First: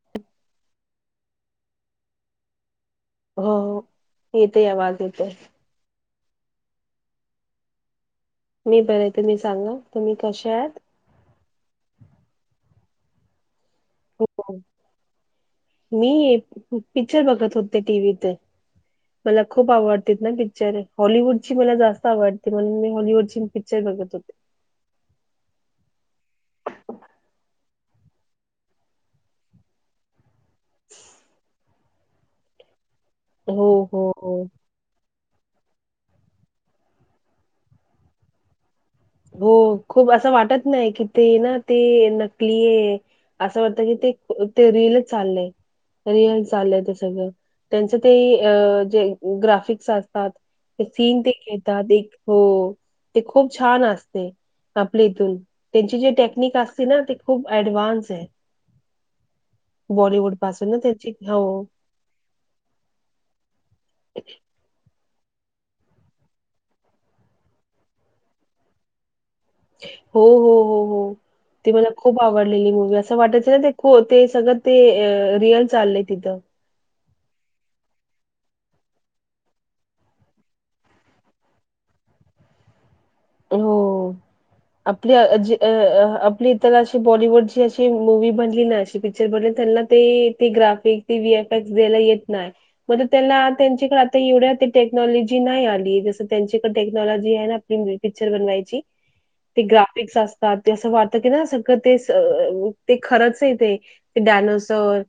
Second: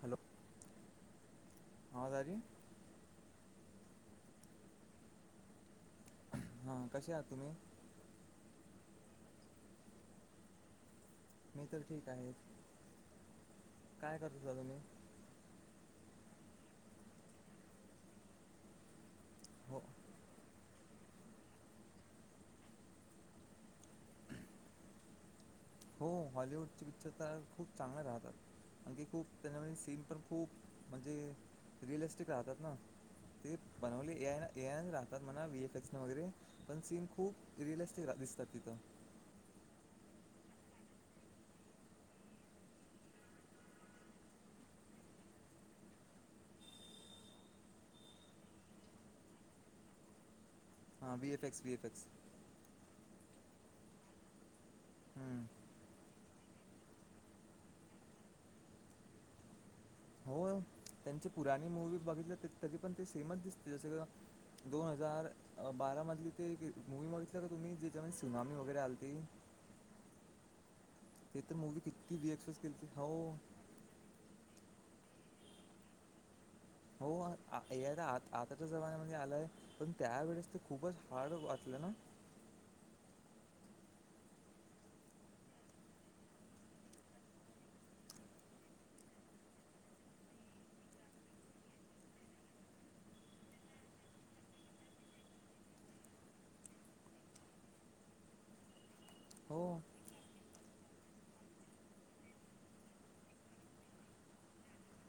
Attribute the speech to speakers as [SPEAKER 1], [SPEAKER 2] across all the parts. [SPEAKER 1] Hello [unintelligible] हा दाजी
[SPEAKER 2] हो येतोय आवाज येतोय.
[SPEAKER 1] हा कसे आहात तुम्ही?
[SPEAKER 2] मी बर तूम्ही सांगा तुम्ही कसे आहात?
[SPEAKER 1] मी तर ठीक आहे. काय करत
[SPEAKER 2] हो
[SPEAKER 1] होता तुम्ही?
[SPEAKER 2] मी पिक्चर बघत होते टीव्ही ते मला खूप
[SPEAKER 1] हो
[SPEAKER 2] आवडते ना पिक्चरे. हॉलिवूड ची मला जास्त आवडते म्हणून मी हॉलवूड ची पिक्चर बघत होते.
[SPEAKER 1] हो हॉलिवूडची पिक्चर तर खूप चांगले राहतात आणखी खूप त्यामुळे सीन पण. खूप म्हणजे रिअलिस्टिक राहतात ना ते
[SPEAKER 2] हो हो
[SPEAKER 1] बनवले
[SPEAKER 2] हो
[SPEAKER 1] ए, एन राहतात. म्हणा एफ, एस वगैरे पण सीन खूप रिअलिस्टिक दिसतात तिथं.
[SPEAKER 2] हो खूप असं वाटत नाही की ते ना ते नकली आहे असं वाटत की. ते ते रीली चालय. रियल चाललय ते सगळं त्यांच ते जे ग्राफिक्स असतात. ते
[SPEAKER 1] हां
[SPEAKER 2] सीन ते
[SPEAKER 1] V F X V F
[SPEAKER 2] घेतात
[SPEAKER 1] एक्स
[SPEAKER 2] एक हो ते खुप छान असते. आपले इथुन त्यांची जे टॅ टेकनीक असते ना ती खुप ऍडवान्स आहे. बॉलिवूड
[SPEAKER 1] हो
[SPEAKER 2] पासून ना
[SPEAKER 1] त्यांची
[SPEAKER 2] हो
[SPEAKER 1] पुराणी मुव्ही बघितल्या तरी पण ते सेमच दिसते जस दोन हजार बारामतीतील ते एक मुव्ही बघीतलेली का तुम्ही तज्याच्यामध्ये सुनामी वगैरे आलती.
[SPEAKER 2] हो हो हो हो
[SPEAKER 1] ते तर
[SPEAKER 2] ती
[SPEAKER 1] मूवी
[SPEAKER 2] मला
[SPEAKER 1] किती
[SPEAKER 2] खुप
[SPEAKER 1] रिएक्सेस
[SPEAKER 2] आवडलेली
[SPEAKER 1] केली
[SPEAKER 2] मुव्ही
[SPEAKER 1] हो
[SPEAKER 2] अस वाटायच ना ते ते सगळं ते रिअल चाललंय तिथं.
[SPEAKER 1] हो आताच्या जमान्यामध्ये आलाय पण त्यावेेळेस ते खुपच हार्ड वाचलं ना ह-
[SPEAKER 2] हो आपली आपली इतर अशी बॉलिवुडची अशी मुव्ही बनली ना अशी पिक्चर बनली. त्यांना ते ग्राफिक वहीफएक्स दयला येत नाही मग त्यांना त्यांच्याकडे आता एवढ्या टेक्नॉलॉजी नाही आली जस त्यांचीकडे टेक्नॉलॉजी आहे ना आपली पिक्चर बनवायची.
[SPEAKER 1] हो
[SPEAKER 2] ते ग्राफिकस असतात ते असं वाटत की सगळं ते ते खरंच ते डायनासोर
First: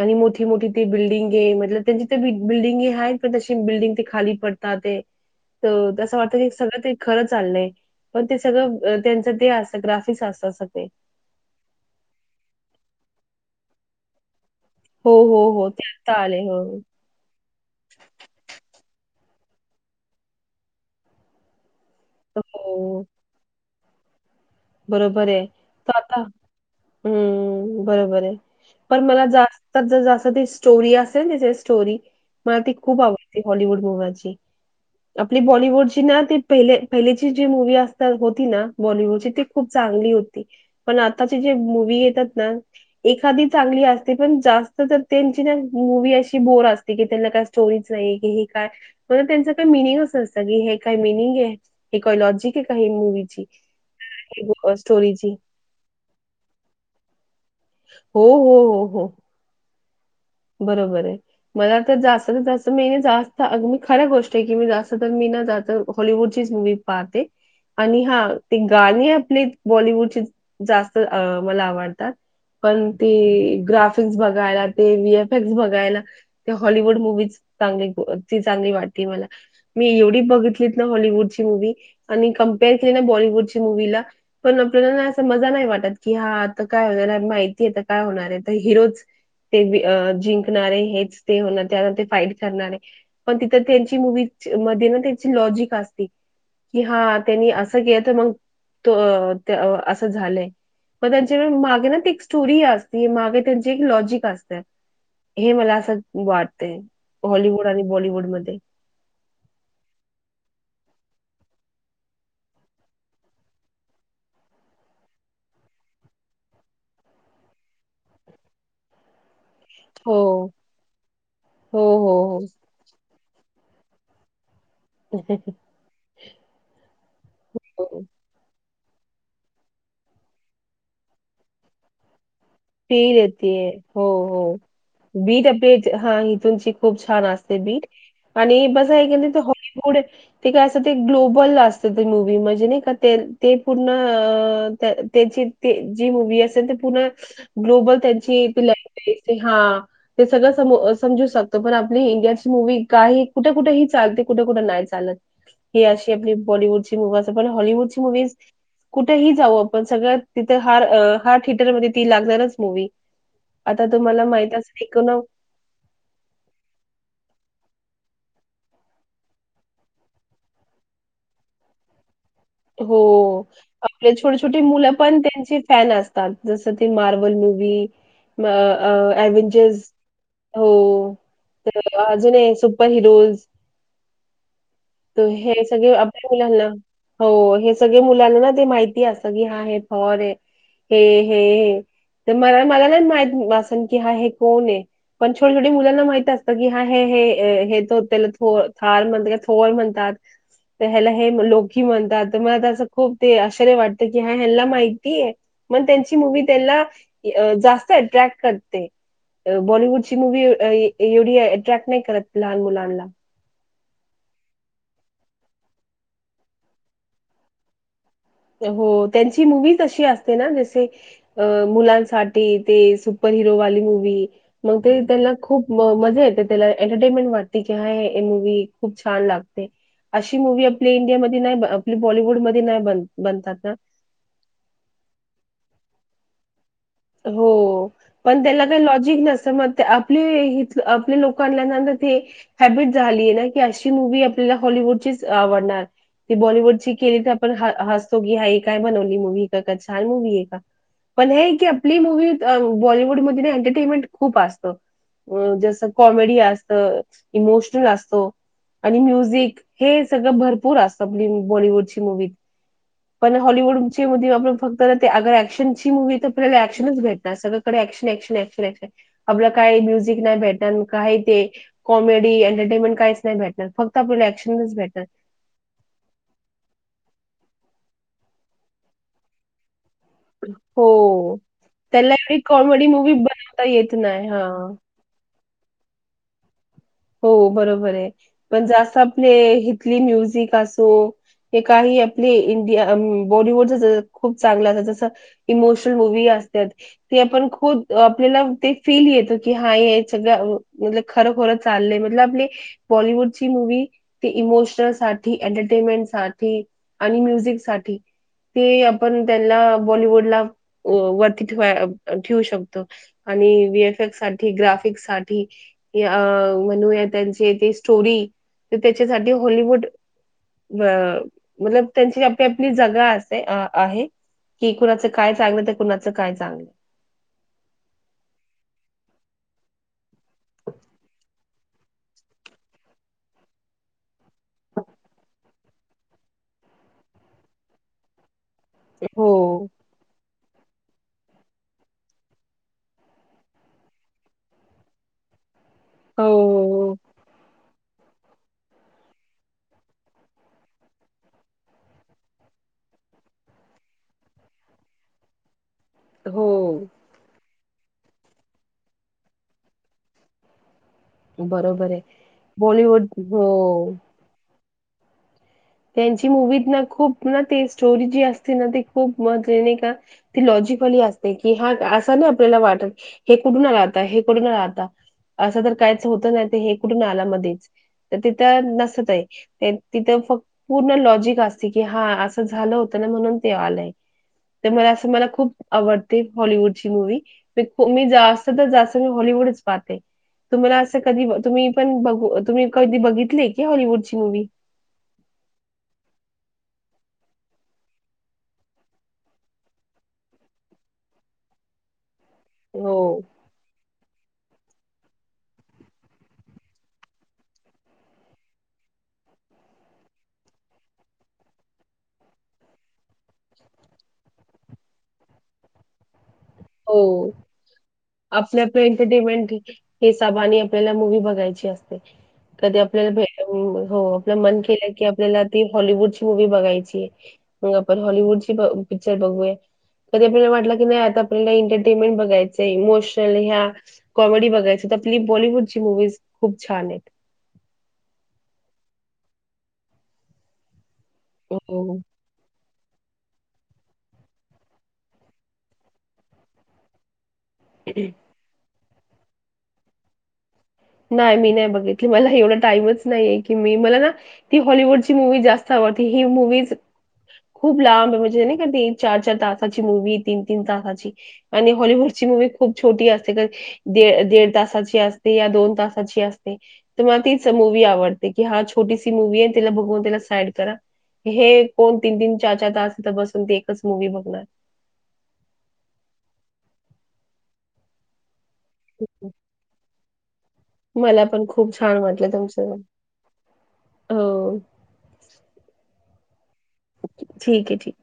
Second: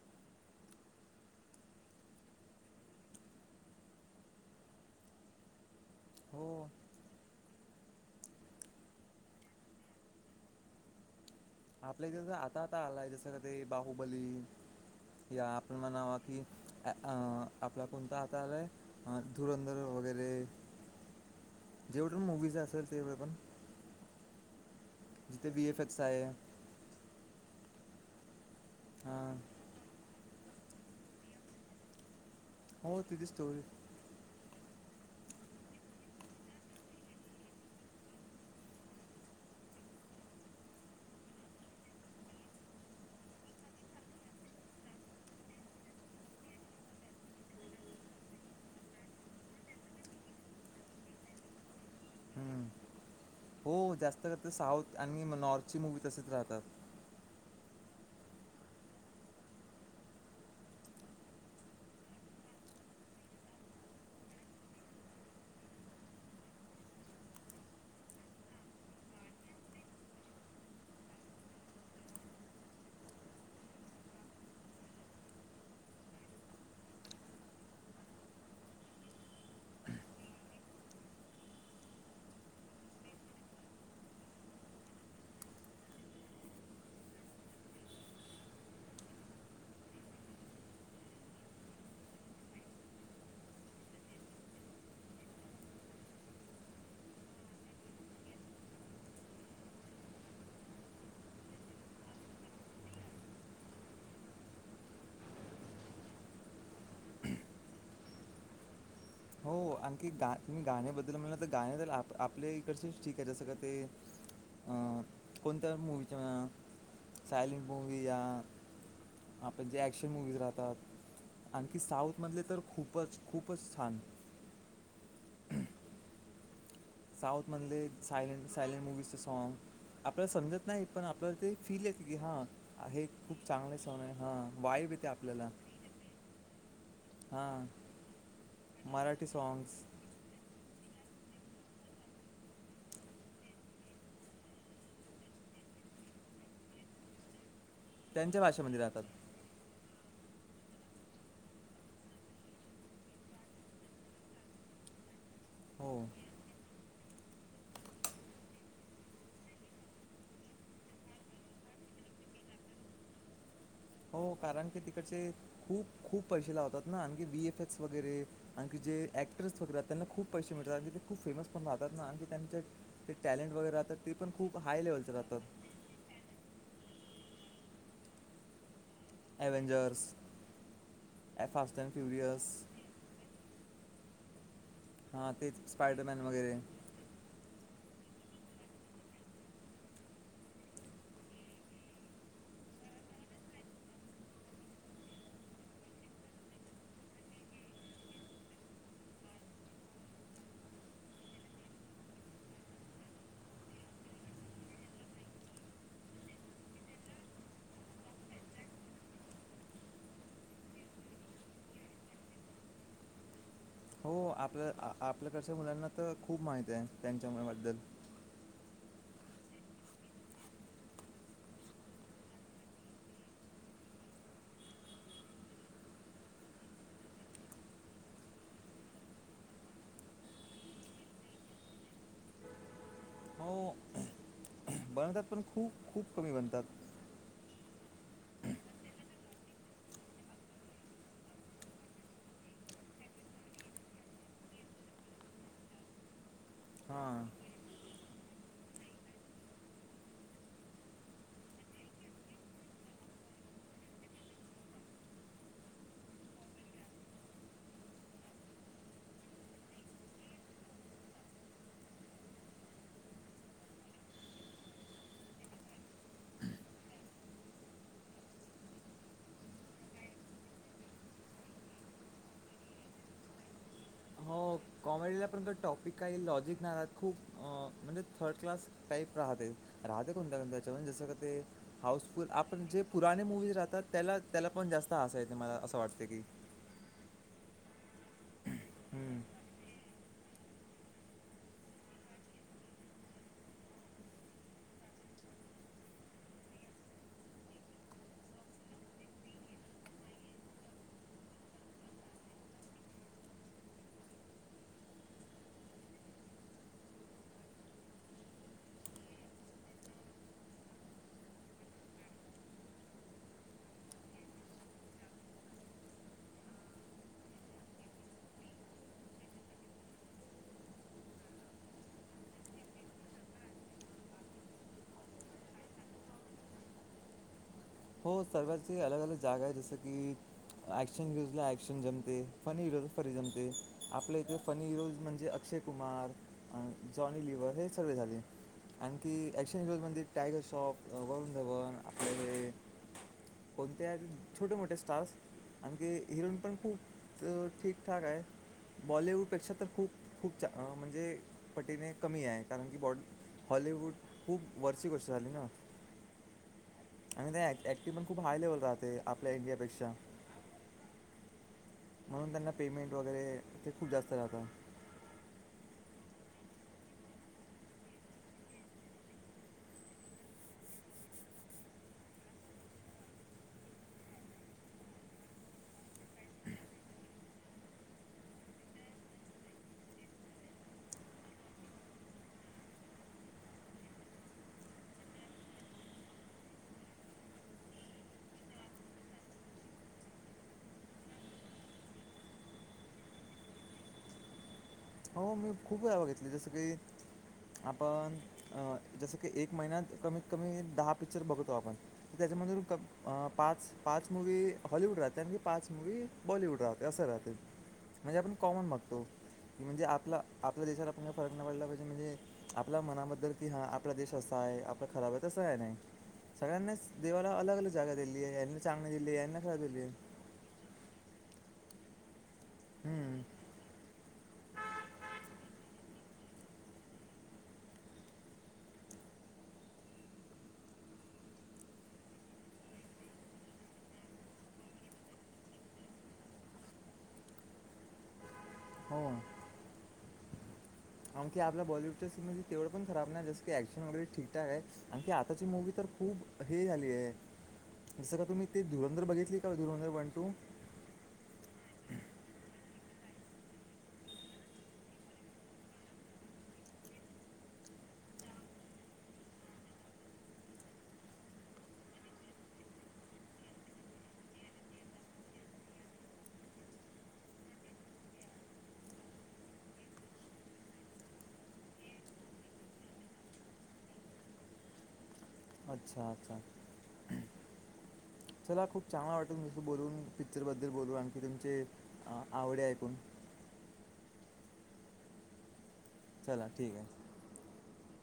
[SPEAKER 2] आणि मोठी मोठी त बिल्डिंगे मतलब त्यांची तर बिल्डिंगे आहेत पण तशी बिल्डिंग ते खाली पडतात. असं वाटत
[SPEAKER 1] हो
[SPEAKER 2] क सगळं चाल पण ते सगळं त्यांच ते असत ग्राफिक असत.
[SPEAKER 1] आपल्या इथ आता आता आलाय जसं क ते बाहुबली.
[SPEAKER 2] हो, हो,
[SPEAKER 1] या
[SPEAKER 2] हो.
[SPEAKER 1] आपण
[SPEAKER 2] ते आता
[SPEAKER 1] म्हणावा कि
[SPEAKER 2] आले. हो.
[SPEAKER 1] अं आपला कोणता हात आलाय हा धुरंधर वगैरे जेवढ पण मुव्हीज असेल
[SPEAKER 2] हो.
[SPEAKER 1] तेवढं पण
[SPEAKER 2] बरोबर आहे
[SPEAKER 1] जिथे वी एफ
[SPEAKER 2] त
[SPEAKER 1] एक्स
[SPEAKER 2] आता
[SPEAKER 1] आहे
[SPEAKER 2] हम्म बरोबर आहे. पण मला
[SPEAKER 1] हां
[SPEAKER 2] जास्तात जास्त त स्टोरी असेल स्टोरी मला ती खुप आवडती हॉलिवुड मुव्ही
[SPEAKER 1] अन ऎंटिलेजेबल
[SPEAKER 2] आपली बॉलिवुडची ना ते पहिले पहिलेची जी मुव्ही असत होती ना बॉलिवुडची ती खुप चांगली होती पण आता जी मुव्ही येतात ना ऐखादी चांगली असते. त्यांची मुव्ही अशी बोर असते की त्यांना काही स्टोरीच नाही. मिनिंग अस असतं की हे काय मिनिंग आहे हे काय लॉजिक आहे काही मुव्ही
[SPEAKER 1] हो जास्त कर साऊथ आणि नॉर्थ ची मुव्ही तसेच राहतात.
[SPEAKER 2] हो हो हो हो बरोबर आहे मला तर जास्त जास्त महिने जास्तग म खऱ्या गोष्ट आहे की मी जास्त तर महि हॉलिवुडची च मुव्ही पाहते. आणि हा ते गाणे आपले बॉलिवुडचे जास्त मला आवडतात. पण ती ग्राफिक्स बघायला ते व एफ बघाय हॉलवुड मुव्ही चांगली वाटली मला मी एवढी अन ऎंटिलेजेबल म नाही वाटत की हा काय माहिती काय होणार हिरो जिंकणार हे होणार त्या फाईट करणार आहे पण तिथ त्यांची मुव्ही मध्ये लॉजिक असती. कि हा त्यांनी असं केलं तर मग तो असं झालंय मग त्यांच्या मागे ना ते एक स्टोरी असते मागे त्यांची एक लॉजिक असते हे मला असं वाटतय हॉलिवुड आणि बॉलिवुड मध्ये.
[SPEAKER 1] हो आणखी ऐक गाण्याबद्दल म्हणलं तर गाण्या तर आपल्या इकडचेच ठीक आहे जसं का ते अं कोणत्या मुवीच्या सायलेंट मुवी या आपण जे ऍक्शन
[SPEAKER 2] हो
[SPEAKER 1] मुव्हीज राहतात आणखी
[SPEAKER 2] हो हो
[SPEAKER 1] साऊथ मधले तर खुपच खुपच छान.
[SPEAKER 2] ह
[SPEAKER 1] साऊथ मध्ये ले सायलेन्स सायलेन्स मुविजचं सॉन्ग आपल्याला समजत नाही पण आपल्याला ते फील येते की हां
[SPEAKER 2] ते
[SPEAKER 1] हे
[SPEAKER 2] रे
[SPEAKER 1] खूप
[SPEAKER 2] ते,
[SPEAKER 1] चांगले सॉन्ग
[SPEAKER 2] हो
[SPEAKER 1] आहे
[SPEAKER 2] हो,
[SPEAKER 1] हां वाईब येते
[SPEAKER 2] बी
[SPEAKER 1] आपल्याला
[SPEAKER 2] द पेच हा ही तुमची खूप छान असते.
[SPEAKER 1] हां
[SPEAKER 2] बी आणि बस
[SPEAKER 1] मराठी सॉन्ग्स
[SPEAKER 2] हॉड काय तर ते ग्लोबल असत ते मूवी म्हणजे नाही का ते पूर्ण तेची जी मूव्हि असेल तर पूर्ण ग्लोबल
[SPEAKER 1] त्यांच्या
[SPEAKER 2] त्यांची
[SPEAKER 1] भाषेमध्ये राहतात
[SPEAKER 2] हा ते सगळं सम सजू शकतो पण आपली इंडियाची मूवी काही कुठे कुठेही चालते कुठे कुठे नाही चालत हि
[SPEAKER 1] हो
[SPEAKER 2] अशी आपली बाॅलीवूड ची मूव्हि अस आपण हॅलीवूडची मूव्हिज कुठेही जाऊ आपण सगळ्या तिथं हार हार ट्येएटरमध्ये ती लागणारच मुव्हि
[SPEAKER 1] हो कारण की तिकडचे खूप खूप पैसे लावतात ना आणखी बीएफफ वगैरे आणखी जे ऍक्टर्स वगैरा त्यांना खूप पैसे मिळतात ते खूप फेमस पण राहतात ना त्यांच्या
[SPEAKER 2] हो
[SPEAKER 1] ते टॅलेंट वगैरे राहतात ते
[SPEAKER 2] आपले
[SPEAKER 1] पण
[SPEAKER 2] छोटे
[SPEAKER 1] खूप
[SPEAKER 2] छोटी
[SPEAKER 1] हाय
[SPEAKER 2] मुलं
[SPEAKER 1] लेवलचे
[SPEAKER 2] पण
[SPEAKER 1] राहतात
[SPEAKER 2] त्यांची फॅन असतात जस ते मार्बल मुव्ही अ अ एव्हेंजर्स
[SPEAKER 1] ॲव्हेंजर्स
[SPEAKER 2] हो
[SPEAKER 1] फास्ट अँड
[SPEAKER 2] तर अजून
[SPEAKER 1] फ्युरियस
[SPEAKER 2] हे सुपर हिरोज त
[SPEAKER 1] हां ते
[SPEAKER 2] हे सगळे
[SPEAKER 1] स्पायडरमॅन
[SPEAKER 2] अवडतात
[SPEAKER 1] वगैरे
[SPEAKER 2] मुलांना हो हेच सगळे मुलांना ना ते माहिती अस की हा हे फॉर ये हे हे हे तर मला मला नाही माहित वासनकी हा हे कोण आहे? पण छोटी छोटी मुलांना माहित असतं की, हा हे हे हे तो त्याला थो थार म्हणतो काय होय म्हणतात तर ह्याला हे लोकी म्हणतात, तर मला ते अस खूप ते आश्चर्य वाटतं की, हा ह्याला माहितीये. मण त्यांची मूवी त्यांना जास्त अट्रॅक्ट करते. बॉलिवूडची मूव्ही अ एवढी अट्रॅक्ट नाही करत लहान मुलांना
[SPEAKER 1] हो आपल्या आपल्याकडच्या मुलांना तर खूप माहित आहे त्यांच्याबद्दल
[SPEAKER 2] हो त्यांची मूव्हि अशी असते ना जसे मुलांसाठी ते सुपर हरो वाली मूव्हि मंग ते त्याना खूप म मज्या येते त्याला एन्टटेनमेन्ट वाटते की हा मूव्हि खूप छान लागते अशी मूव्हि आपली इंडिया मध्ये आप बॉलवूड मध्ये नाही बन बनतात ना
[SPEAKER 1] बनतात पण खूप खूप कमी बनतात
[SPEAKER 2] हो पण त्याला काही लॉजिक नसत मग ते आपली हित आपल्या लोकांना ना ती हॅबिट झालीये ना की अशी मूव्हि आपल्याला हॉलवूडचीच आवडणार ती बॉलिवूडची केली
[SPEAKER 1] हां
[SPEAKER 2] तर आपण हा हासतो की हाय काय बनवली मुव्हि हित तर छान मुव्हि आहे का? पण हे की आपली मूव्हि त बॉलिवूडमध्ये एंन्टटेनमेंट खूप असत हम जसं कॉमेडी असत इमोशनल असतो आणि म्युझिक हे सगळं भरपूर असतं आपली बॉलिवूडची मूव्ही पण हॉलिवूडची मधी आपण फक्त ना ती अग ऍक्शनची मूव्हि तर भेटतात सगळीकडे एक्शन एक्शन एक्शन एक्शन आपल काही म्युझिक नाही भेटणार म का हाय ते कॉमेडी एंन्टटेनमेंट काहीच नाही भेटणार फक्त आपल्याला
[SPEAKER 1] हो
[SPEAKER 2] ऍक्शनच भेटणार
[SPEAKER 1] कॉमेडीला पण तो टॉपिक काही लॉजिक नाही खूप अ म्हणजे थर्ड क्लास टाईप राहते. राहते कोणत्या कोणत्या याच्या मध्ये, जसं का
[SPEAKER 2] हो
[SPEAKER 1] ते
[SPEAKER 2] त्यांना
[SPEAKER 1] हाऊसफुल?
[SPEAKER 2] एवढी
[SPEAKER 1] आपण जे
[SPEAKER 2] कॉमेडी मूवी
[SPEAKER 1] पुराणे मूवीज
[SPEAKER 2] बनवता
[SPEAKER 1] राहतात
[SPEAKER 2] येत
[SPEAKER 1] त्याला
[SPEAKER 2] नाही
[SPEAKER 1] त्याला
[SPEAKER 2] हा
[SPEAKER 1] पण जास्त हासायच ते मला असं वाटते की
[SPEAKER 2] हो बरोबर आहे पण जास्त
[SPEAKER 1] हम्म
[SPEAKER 2] आपले हितली म्युझिक असो, ते काही आपले इंडिया बॉलिवूड जसं खूप चांगलं अस जसं इमोशनल मूव्हि असत्यात, ती आपण खूद आपल्याला ते फिल येत कि, हा हे सगळ मुल खर बोलत चाले मधल आपली बॉलवूड ची मूव्हि ती इमोशनल साठी एंन्टटेनमेंट साठी आणि म्युझिक साठी ते आपण त्यांना बॉलिवूडला वरती ठे ठेवू शकतो. आणि विएफ एफ साठी ग्राफिक साठी म्हणूया त्यांची ती स्टोरी ते त्याच्यासाठी हॉवूड अ मला त्यांची आपली आपली जगा असे आ आहे कि कुणाचं काय चांगलं तर कुणाचं काय चांगलं.
[SPEAKER 1] हो सर्वांची अलग अलग जागा आहे जस की. ॲक्शन न्यूज ला ॲक्शन जमते फनी व्हिडिओ फनी जमते आपल्या इथे फनी व्ह्यूज ला म्हणजे अक्षय कुमार जॉनी लिवर्ह हे सगळे झाले.
[SPEAKER 2] हो,
[SPEAKER 1] आणखी ऍक्शन शोज मध्ये टायगर शॉफ वरुण धवन आपले हे. कोणते आहेत छोटे मोठे स्टार्स आणखी
[SPEAKER 2] हो,
[SPEAKER 1] हीरोइन पण अ
[SPEAKER 2] हो,
[SPEAKER 1] खूप ठीकठाक हाय. बॉलिवूड पेक्षा तर खूप खूप चा अ म्हणजे पटीने कमी आहे, कारण की बॉ हॉलिवूड खूप वरची गोष्ट झाली ना.
[SPEAKER 2] हो.
[SPEAKER 1] आणि ते ऍ ऍक्टिंग पण खूप हाय लेवल राहते, आपल्या इंडिया पेक्षा.
[SPEAKER 2] बरोबर आहे, बॉलिवूड
[SPEAKER 1] वगैरे
[SPEAKER 2] हो.
[SPEAKER 1] ते खूप जास्त राहतं
[SPEAKER 2] त्यांची मूवीत ना खूप ना ते स्टोरी जी असते ना ते खूप म्हणजे नाय का ते लॉजिक कली असते, की हा असं नाही आपल्याला वाटत, हे कुठून आलं आता हे कुठून आलं आता? असं तर काहीच होत नाही तर हे कुठून आला मध्येच, तर तिथं नसतंय, ते तिथं फक् पूर्ण लॉजिक असते, की हा असं झालं होतं ना म्हणून ते आलंय. तर मला असं मला खूप आवडते हॉलवूडची मूवी, मी जास्त तर जास्त मी हॉलिवु वुडच पाहते. तुम्हाला असं कधी तुम्ही पण बघु, तुम्ही कधी बघितले की हॉलिवूडची मूवी?
[SPEAKER 1] हो मी खूप वेळा बघितली जसं की आपण अ जसं की एक महिन्यात कमीत कमी दहा पिक्चर बघतो आपण. त्याच्यामध्ये
[SPEAKER 2] हो
[SPEAKER 1] नुसतं पाच पाच मूवी हॉलिवूड राहते, आणि ते पाच मूवी बॉलिवूड राहते असं राहते. म्हणजे आपण कॉमन बघतो. नाय म्हणजे आपला आपल्या देशाला पण फरक नाही पडला पाहिजे, म्हणजे आपल्या मनाबद्दल कि हा आपला देश असा आहे आपला खराब आहे, तसं काय नाही. सगळ्यांनाच
[SPEAKER 2] हो
[SPEAKER 1] देवाला अलग अलग जागा दिली आहे यांना
[SPEAKER 2] आपलं आपलं
[SPEAKER 1] चांगली दिली
[SPEAKER 2] एंटरटेनमेंट
[SPEAKER 1] यांना [unintelligible] दिली आहे.
[SPEAKER 2] ची असते. कधी आपल्याला
[SPEAKER 1] हम्म,
[SPEAKER 2] भेटू, हो आपलं मन केलं की आपल्याला ती हॉलिवूडची मूवी बघायची मग आपण हॉलिवूड ची ब पिक्चर बघूया, कधी आपल्याला वाटलं की नाही आता आपल्याला एंटरटेनमेंट बघायचय, इमोशनल ह्या कॉमेडी बघायचं तर आपली बॉलिवूडची मुव्हीज खूप छान आहेत.
[SPEAKER 1] हो. आणखी आपल्या
[SPEAKER 2] हो.
[SPEAKER 1] बॉलीवूडच्या सीन मध्ये तेवढं पण खराब नाही जसं की ऍक्शन वगैरे ठीकठाक आहे, आन ती आताची मूवी तर खूप हे आली आहे. जसं का तुम्ही ते धुरंधर बघितली का धुरंधर वन टू?
[SPEAKER 2] नाही मी नाही बघितली, मला एवढा टाईमच नाहीए की मी मला ना ती हॉलवूडची मूवी जास्त आ वती ही मूवीज खूप लांब म्हणजे नाय का ते चार चार तासाची मूवी तीन तीन तासाची आणि हॉलिवूडची मूवी खूप छोटी असते, का दि दीड तासाची असते या दोन तासाची असते, तर मला तीच मुवी आवडते, की हा छोटीशी मूवी आहे तिला बघून तिला साईड करा. हे कोण तीन तीन चार चार तास तिथं बसून ते एकच मुवी बघणार?
[SPEAKER 1] अच्छा अच्छा. चला खूप चांगला वाटलं तुमच्याशी बोलून. पिक्चरबद्दल बोलून आणखी
[SPEAKER 2] मला पण
[SPEAKER 1] तुमचे
[SPEAKER 2] खूप छान वाटलं
[SPEAKER 1] आवडे
[SPEAKER 2] तुमचं
[SPEAKER 1] ऐकून.
[SPEAKER 2] हो.
[SPEAKER 1] चला ठीक आहे
[SPEAKER 2] ठीक आहे ठीक